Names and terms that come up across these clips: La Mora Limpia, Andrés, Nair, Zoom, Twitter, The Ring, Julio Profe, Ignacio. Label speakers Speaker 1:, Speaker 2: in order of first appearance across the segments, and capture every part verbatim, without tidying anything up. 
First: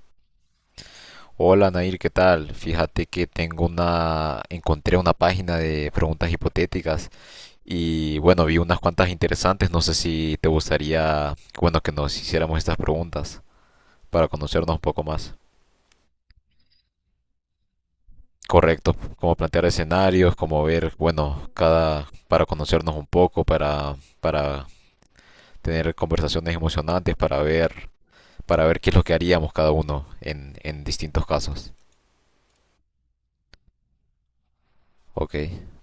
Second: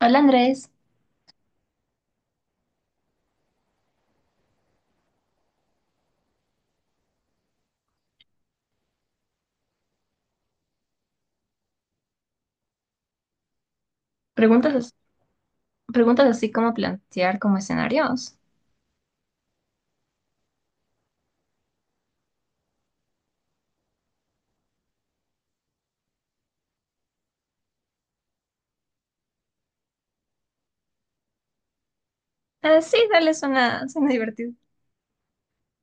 Speaker 1: Hola Andrés.
Speaker 2: Hola Nair, ¿qué tal? Fíjate que tengo una, encontré una página de preguntas hipotéticas y bueno, vi unas cuantas interesantes. No sé si te gustaría, bueno, que nos hiciéramos estas preguntas para
Speaker 1: preguntas,
Speaker 2: conocernos un
Speaker 1: as-
Speaker 2: poco más.
Speaker 1: preguntas así como plantear como escenarios.
Speaker 2: Correcto, como plantear escenarios, como ver, bueno, cada, para conocernos un poco, para, para tener conversaciones emocionantes, para ver, para ver qué es lo que haríamos cada uno en, en distintos casos.
Speaker 1: Ah, sí, dale, suena, suena divertido.
Speaker 2: Ok,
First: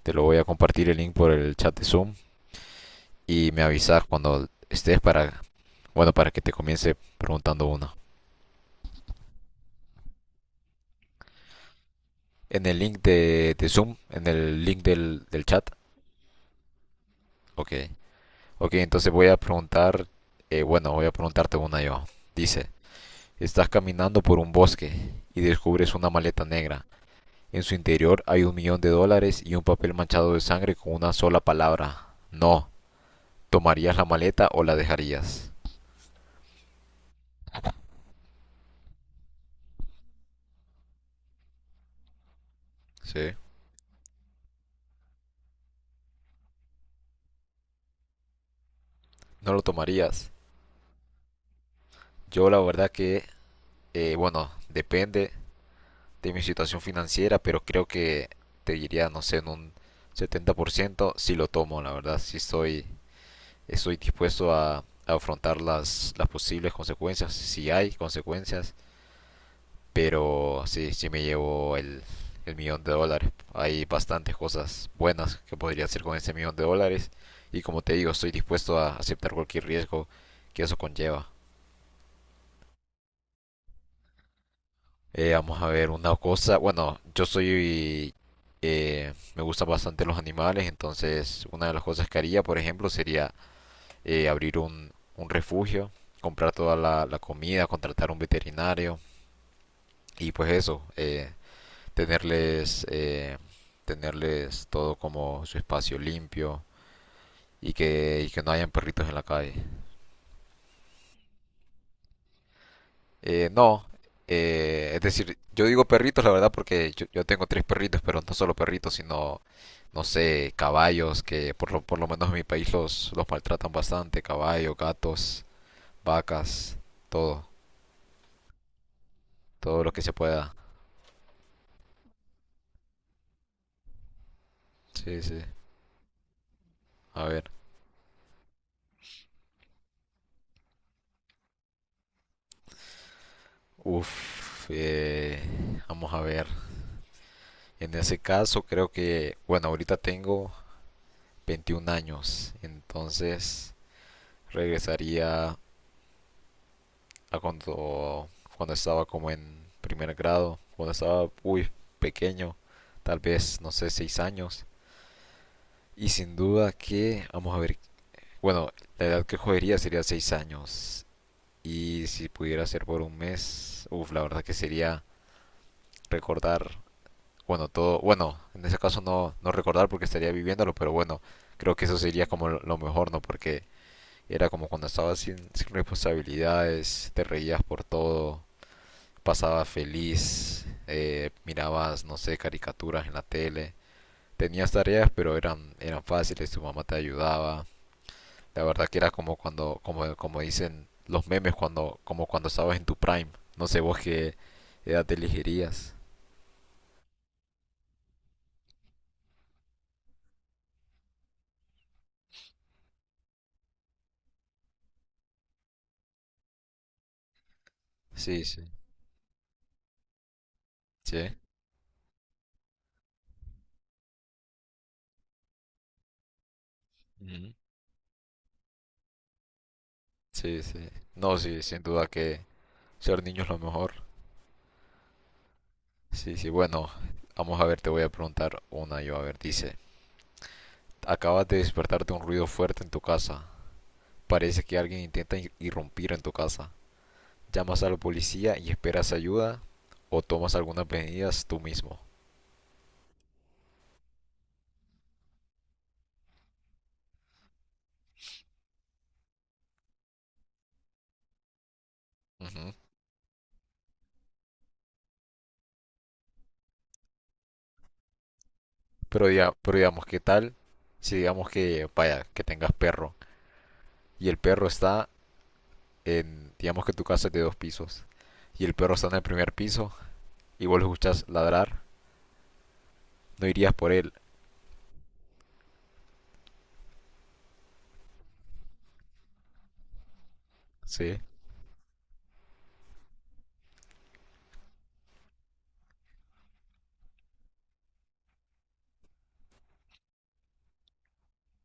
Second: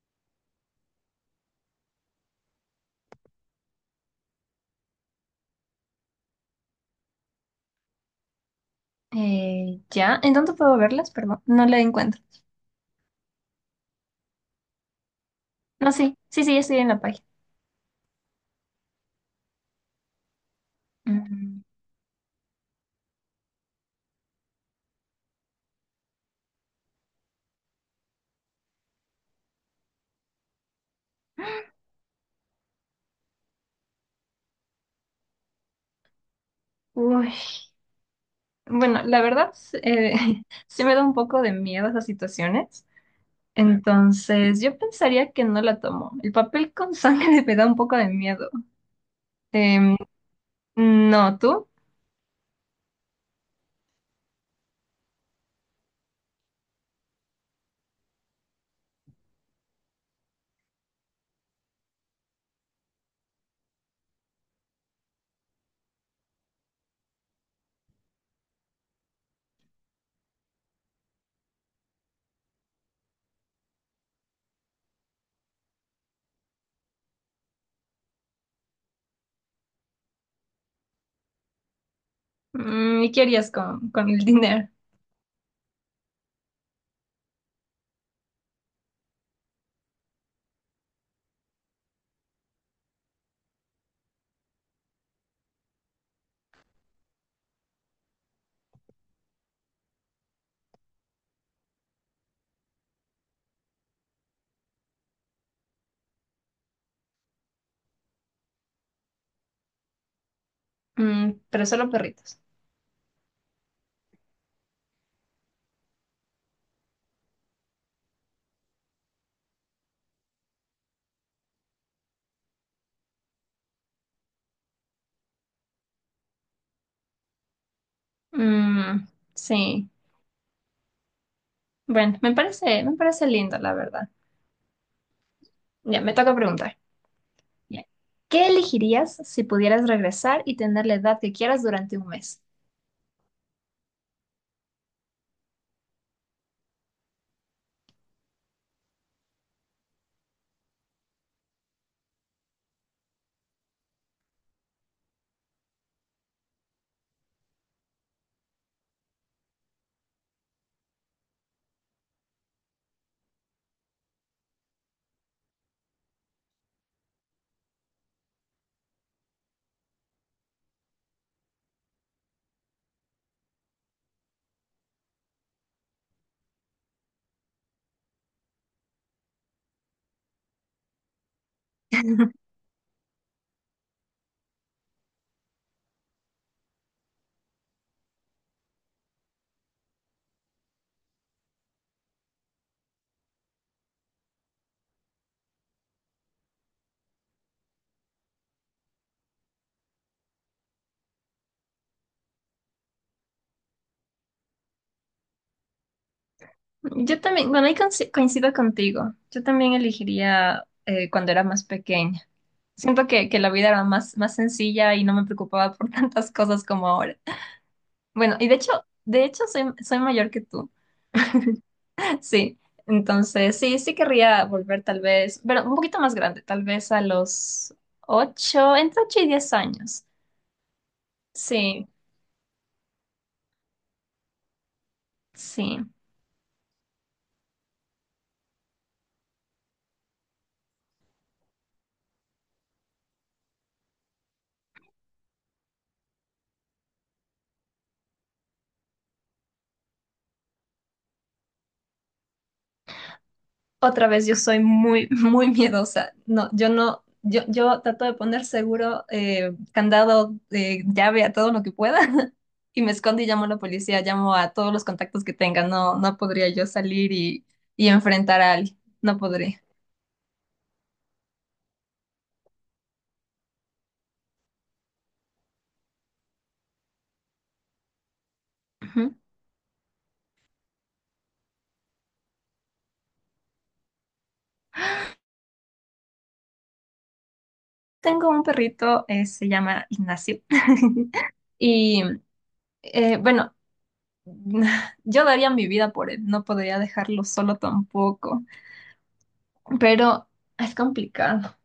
Speaker 2: te lo voy a compartir el link por el chat de Zoom. Y me avisas cuando estés para, bueno, para que te comience preguntando uno.
Speaker 1: Eh, ya, ¿en dónde puedo verlas? Perdón, no la encuentro.
Speaker 2: En el link de, de Zoom, en el link del, del chat.
Speaker 1: No, sí, sí, sí, ya estoy en la página.
Speaker 2: Ok. Ok, entonces voy a preguntar, eh, bueno, voy a preguntarte
Speaker 1: Mm.
Speaker 2: una yo. Dice, estás caminando por un bosque y descubres una maleta negra. En su interior hay un millón de dólares y un papel manchado de sangre con una sola palabra. No. ¿Tomarías la maleta o la dejarías?
Speaker 1: Uy, bueno, la verdad, sí, eh, sí me da un poco de miedo esas situaciones.
Speaker 2: Sí.
Speaker 1: Entonces, yo pensaría que no la tomo. El papel con sangre me da un poco de miedo.
Speaker 2: No lo
Speaker 1: Em,
Speaker 2: tomarías.
Speaker 1: no, ¿tú?
Speaker 2: Yo la verdad que, eh, bueno, depende de mi situación financiera, pero creo que te diría, no sé, en un setenta por ciento si lo tomo, la verdad, si estoy, estoy dispuesto a, a afrontar las, las posibles consecuencias, si hay consecuencias, pero sí, sí me llevo el, el millón de dólares. Hay bastantes cosas buenas que podría hacer con ese millón de dólares y como te digo, estoy dispuesto a aceptar cualquier riesgo que eso conlleva.
Speaker 1: Mm, ¿Y qué harías con, con el dinero?
Speaker 2: Eh, vamos a ver una cosa. Bueno, yo soy... eh, me gustan bastante los animales, entonces una de las cosas que haría, por ejemplo, sería eh, abrir un, un refugio, comprar toda la, la comida, contratar un veterinario y pues eso, eh, tenerles, eh, tenerles todo como su espacio limpio y que, y que no hayan perritos en la calle.
Speaker 1: Mm, pero solo perritos.
Speaker 2: Eh, no, eh, es decir, yo digo perritos, la verdad, porque yo, yo tengo tres perritos, pero no solo perritos, sino, no sé, caballos, que por lo, por lo menos en mi país los, los maltratan bastante, caballos, gatos, vacas, todo,
Speaker 1: Mm,
Speaker 2: todo
Speaker 1: sí.
Speaker 2: lo que se pueda.
Speaker 1: Bueno, me parece, me parece lindo, la verdad.
Speaker 2: Sí, sí.
Speaker 1: Ya, me toca preguntar.
Speaker 2: A ver,
Speaker 1: Ya. ¿Qué elegirías si pudieras regresar y tener la edad que quieras durante un mes?
Speaker 2: uff, vamos a ver. En ese caso, creo que, bueno, ahorita tengo veintiún años, entonces regresaría a cuando, cuando estaba como en primer grado, cuando estaba muy pequeño, tal vez, no sé, seis años. Y sin duda que, vamos a ver, bueno, la edad que jodería sería seis años. Y si pudiera ser por un mes, uff, la verdad que sería recordar, bueno, todo, bueno, en ese caso no, no recordar porque estaría viviéndolo, pero bueno, creo que eso sería como lo lo mejor, ¿no? Porque era como cuando estabas sin, sin responsabilidades, te reías por todo, pasaba feliz, eh, mirabas, no sé, caricaturas en la tele, tenías tareas, pero eran, eran fáciles, tu mamá te ayudaba. La verdad que era como cuando, como, como dicen los memes, cuando, como cuando estabas en tu prime. No sé vos qué edad te elegirías.
Speaker 1: Yo también, bueno, ahí conci- coincido contigo. Yo también elegiría eh, cuando era más pequeña. Siento que, que la vida era más, más sencilla y no me preocupaba por tantas cosas como ahora. Bueno,
Speaker 2: Sí,
Speaker 1: y de
Speaker 2: sí.
Speaker 1: hecho, de hecho soy, soy mayor que tú.
Speaker 2: Sí.
Speaker 1: Sí, entonces sí, sí querría volver tal vez, pero un poquito más grande, tal vez a
Speaker 2: Ujú.
Speaker 1: los ocho, entre ocho y diez años.
Speaker 2: Sí, sí. No, sí, sin
Speaker 1: Sí,
Speaker 2: duda que ser niño es lo mejor.
Speaker 1: sí.
Speaker 2: Sí, sí. Bueno, vamos a ver, te voy a preguntar una yo. A ver, dice, acabas de despertar de un ruido fuerte en tu casa. Parece que alguien intenta irrumpir en tu casa. Llamas a la policía y esperas ayuda o tomas algunas medidas tú mismo.
Speaker 1: Otra vez yo soy muy, muy miedosa. No, yo no, yo, yo trato de poner seguro, eh, candado, eh, llave a todo lo que pueda
Speaker 2: Ujú.
Speaker 1: y me escondo y llamo a la policía, llamo a todos los contactos que tenga. No, no podría yo salir y, y enfrentar a alguien, no
Speaker 2: Pero, diga-
Speaker 1: podría.
Speaker 2: pero digamos, ¿qué tal si digamos que, vaya, que tengas perro y el perro está en, digamos que tu casa es de dos pisos y el perro está en
Speaker 1: Ujú.
Speaker 2: el primer piso y vos lo escuchas ladrar, no irías por él,
Speaker 1: Tengo un perrito, eh, se llama Ignacio.
Speaker 2: ¿sí?
Speaker 1: Y eh, bueno, yo daría mi vida por él, no podría dejarlo solo tampoco, pero es complicado.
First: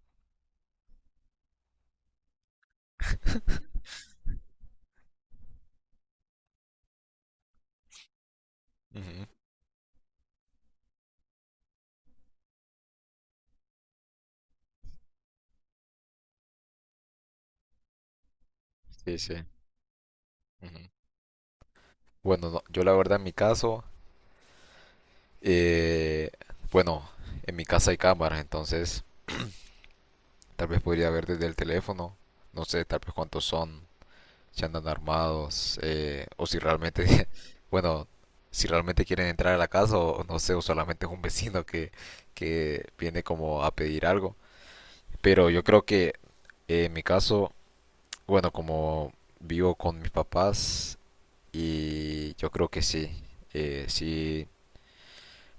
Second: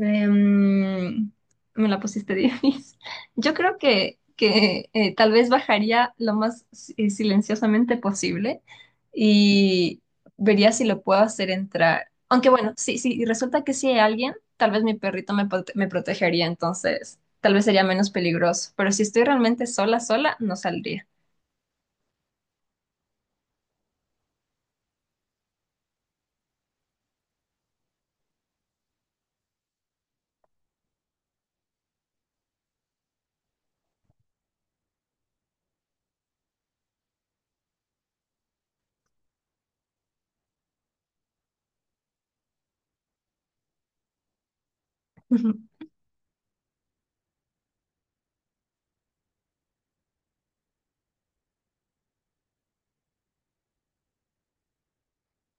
Speaker 1: Em, Me la pusiste difícil. Yo creo que, que eh, tal vez bajaría lo más si- eh, silenciosamente posible
Speaker 2: Ujú.
Speaker 1: y vería si lo puedo hacer entrar. Aunque bueno, si, si resulta que sí hay alguien, tal vez mi perrito me, prote- me protegería, entonces tal vez sería menos peligroso. Pero si
Speaker 2: Sí,
Speaker 1: estoy
Speaker 2: sí.
Speaker 1: realmente sola, sola, no
Speaker 2: Ujú.
Speaker 1: saldría.
Speaker 2: Bueno, no, yo la verdad en mi caso, eh, bueno, en mi casa hay cámaras, entonces tal vez podría ver desde el teléfono. No sé, tal vez cuántos son, si andan armados, eh, o si realmente, bueno, si realmente quieren entrar a la casa, o no sé, o solamente es un vecino que, que viene como a pedir algo. Pero
Speaker 1: Ujú.
Speaker 2: yo creo que eh, en mi caso, bueno, como vivo con mis papás, y yo creo que sí, eh, sí,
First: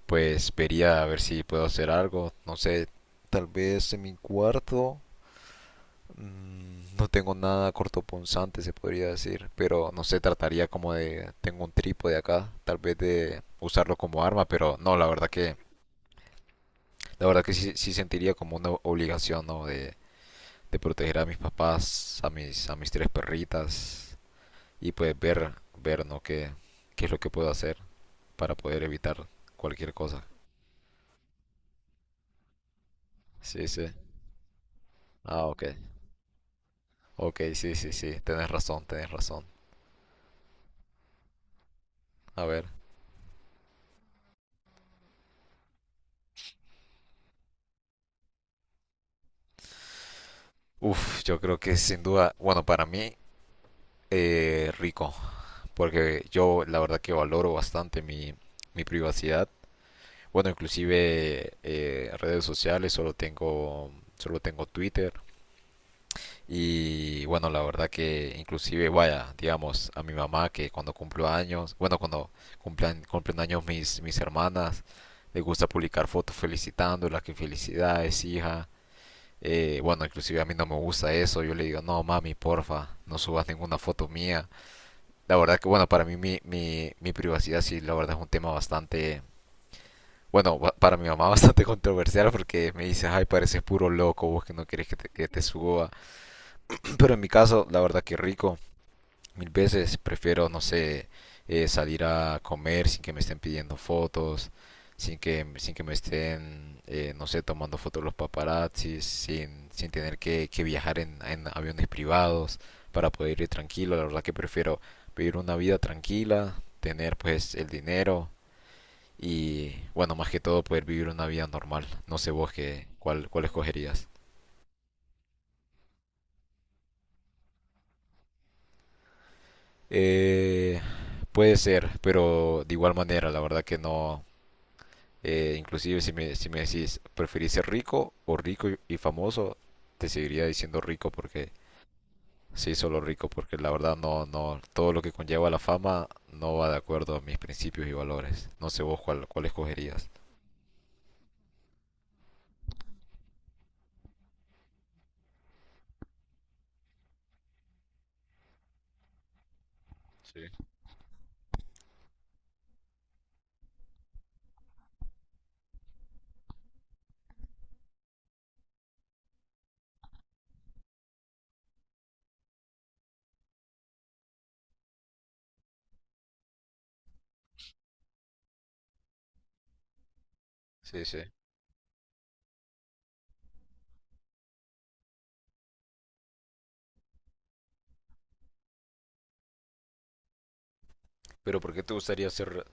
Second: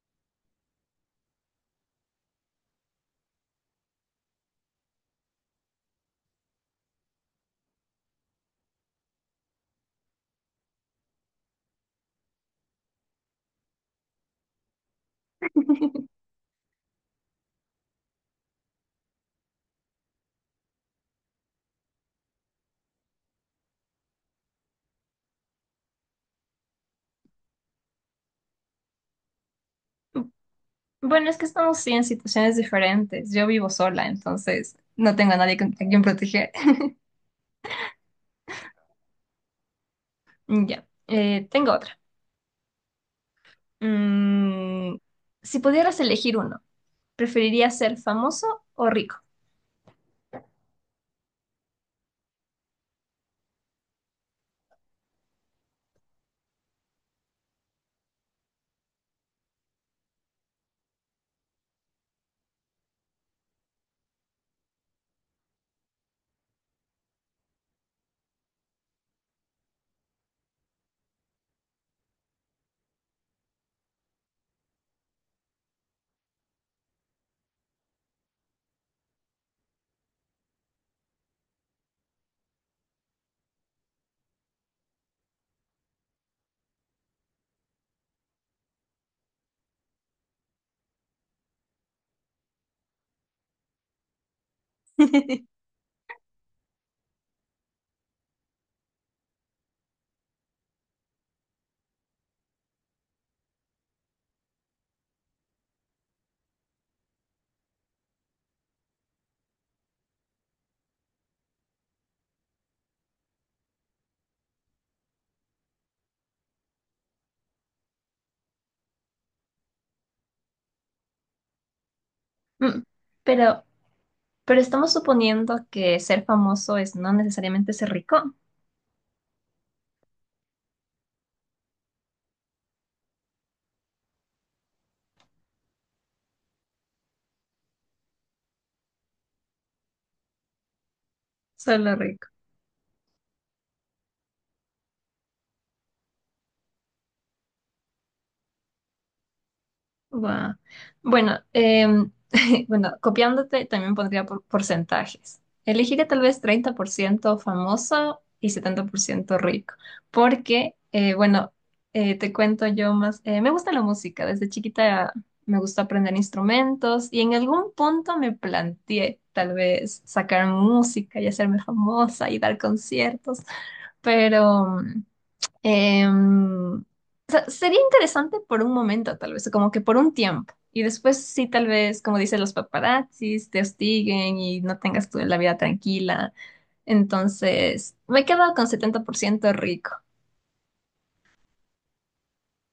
Speaker 2: pues vería a ver si puedo hacer algo, no sé, tal vez en mi cuarto. Mm, No tengo nada cortopunzante, se podría decir, pero no sé, trataría como de, tengo un trípode acá, tal vez de usarlo como arma, pero no, la verdad que, la verdad que sí, sí sentiría como una obligación, ¿no? De, de proteger a mis papás, a mis, a mis tres perritas y pues ver, ver, ¿no? Qué, qué es lo que puedo hacer para poder evitar cualquier cosa.
Speaker 1: Bueno, es que estamos sí en situaciones diferentes. Yo
Speaker 2: Sí,
Speaker 1: vivo
Speaker 2: sí.
Speaker 1: sola, entonces no tengo a
Speaker 2: Ah,
Speaker 1: nadie
Speaker 2: ok.
Speaker 1: con- a quien proteger.
Speaker 2: Ok, sí, sí, sí. Tenés razón, tenés razón.
Speaker 1: Ya, eh, tengo otra.
Speaker 2: A ver.
Speaker 1: Mm, si pudieras elegir uno, ¿preferirías ser famoso o rico?
Speaker 2: Uf, yo creo que sin duda, bueno, para mí eh, rico, porque yo la verdad que valoro bastante mi, mi privacidad. Bueno, inclusive eh, redes sociales, solo tengo, solo tengo Twitter. Y bueno, la verdad que inclusive, vaya, digamos, a mi mamá que cuando cumplo años, bueno, cuando cumplan, cumplen años mis, mis hermanas, le gusta publicar fotos felicitándolas, que felicidades, hija. Eh, bueno, inclusive a mí no me gusta eso, yo le digo, no, mami, porfa, no subas ninguna foto mía. La verdad que, bueno, para mí mi, mi, mi privacidad sí, la verdad es un tema bastante, bueno, ba- para mi mamá bastante controversial porque me dice, ay, pareces puro loco, vos que no querés que te, que te suba. Pero en mi caso, la verdad que rico. Mil veces prefiero, no sé, eh, salir a comer sin que me estén pidiendo fotos, sin que, sin que me estén, eh, no sé, tomando fotos los paparazzis, sin, sin tener que, que viajar en, en aviones privados para poder ir tranquilo. La verdad que prefiero vivir una vida tranquila, tener pues el dinero y, bueno, más que todo poder vivir una vida normal. No sé vos
Speaker 1: Mm,
Speaker 2: qué, cuál, cuál
Speaker 1: pero,
Speaker 2: escogerías.
Speaker 1: pero estamos suponiendo que ser famoso es no necesariamente ser rico,
Speaker 2: Eh, Puede ser, pero de igual manera, la verdad que no. Eh, inclusive si me, si me decís, ¿preferís ser rico o rico y, y famoso? Te seguiría diciendo rico porque
Speaker 1: solo rico.
Speaker 2: sí, solo rico, porque la verdad no, no, todo lo que conlleva la fama no va de acuerdo a mis principios y valores. No sé vos cuál, cuál escogerías.
Speaker 1: Guau. Bueno, em, bueno, copiándote también pondría por porcentajes. Elegiría tal vez treinta por ciento famoso y setenta por ciento rico,
Speaker 2: Sí.
Speaker 1: porque, eh, bueno, eh, te cuento yo más, eh, me gusta la música. Desde chiquita me gusta aprender instrumentos y en algún punto me planteé tal vez sacar música y hacerme famosa y dar conciertos, pero em, sería interesante por un momento, tal vez, como que por un tiempo. Y
Speaker 2: Sí, sí.
Speaker 1: después sí, tal vez, como dicen los paparazzis, te hostiguen y no tengas tú la vida tranquila. Entonces, me quedo con setenta por ciento rico.
Speaker 2: Pero ¿por qué te gustaría ser,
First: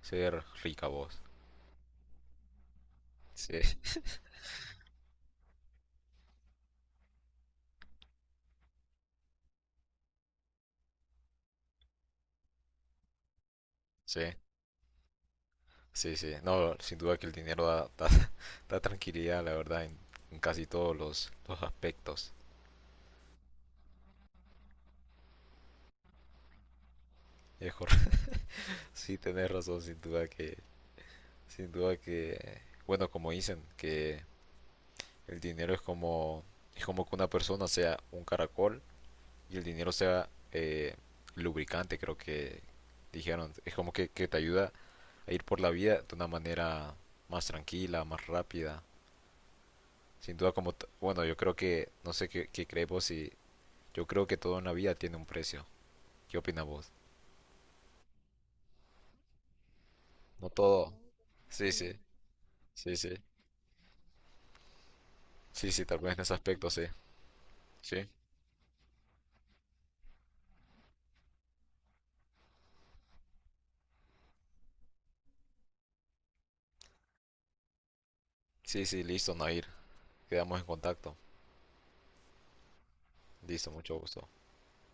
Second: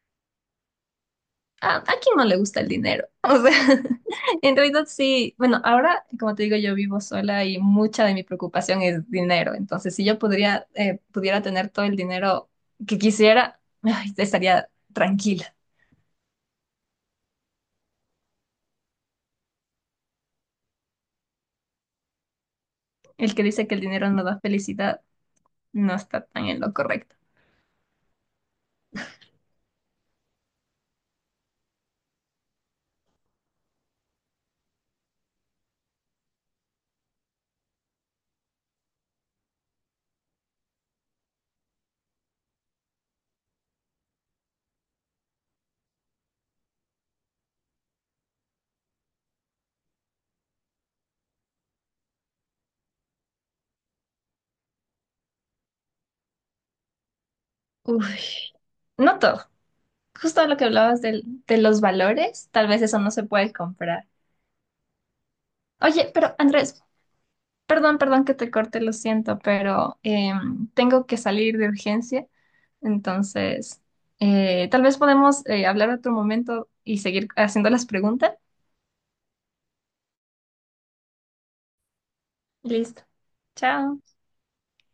Speaker 2: ser rica vos?
Speaker 1: ¿A, a quién no le gusta el dinero? O sea,
Speaker 2: Sí,
Speaker 1: en realidad sí. Bueno, ahora, como te digo, yo vivo sola y mucha de mi preocupación es dinero. Entonces, si yo podría, eh, pudiera tener todo el dinero que quisiera, ay,
Speaker 2: sí,
Speaker 1: estaría tranquila.
Speaker 2: sí, sí. No, sin duda que el dinero da, da, da tranquilidad, la verdad, en, en casi todos los, los aspectos.
Speaker 1: El que dice que el dinero no da felicidad no está tan en lo correcto.
Speaker 2: Es cor- Sí, tenés razón, sin duda que. Sin duda que, bueno, como dicen, que el dinero es como, es como que una persona sea un caracol y el dinero sea eh, lubricante, creo que dijeron. Es como que, que te ayuda a ir por la vida de una manera más tranquila, más rápida. Sin duda, como, t- bueno, yo creo que, no sé qué, qué crees vos y yo creo que todo en la vida tiene un precio. ¿Qué opinas vos?
Speaker 1: Uy, no todo. Justo
Speaker 2: No
Speaker 1: lo que
Speaker 2: todo.
Speaker 1: hablabas del- de,
Speaker 2: Sí,
Speaker 1: los
Speaker 2: sí,
Speaker 1: valores, tal vez
Speaker 2: sí,
Speaker 1: eso
Speaker 2: sí.
Speaker 1: no se puede comprar.
Speaker 2: Sí, sí, tal
Speaker 1: Oye,
Speaker 2: vez en ese
Speaker 1: pero
Speaker 2: aspecto, sí.
Speaker 1: Andrés, perdón,
Speaker 2: Sí,
Speaker 1: perdón que te corte, lo siento, pero em, tengo que salir de urgencia. Entonces, eh, tal vez podemos eh, hablar otro momento y seguir haciendo las preguntas.
Speaker 2: sí, sí, listo, Nair. Quedamos en contacto.
Speaker 1: Listo.
Speaker 2: Listo, mucho
Speaker 1: Chao.
Speaker 2: gusto.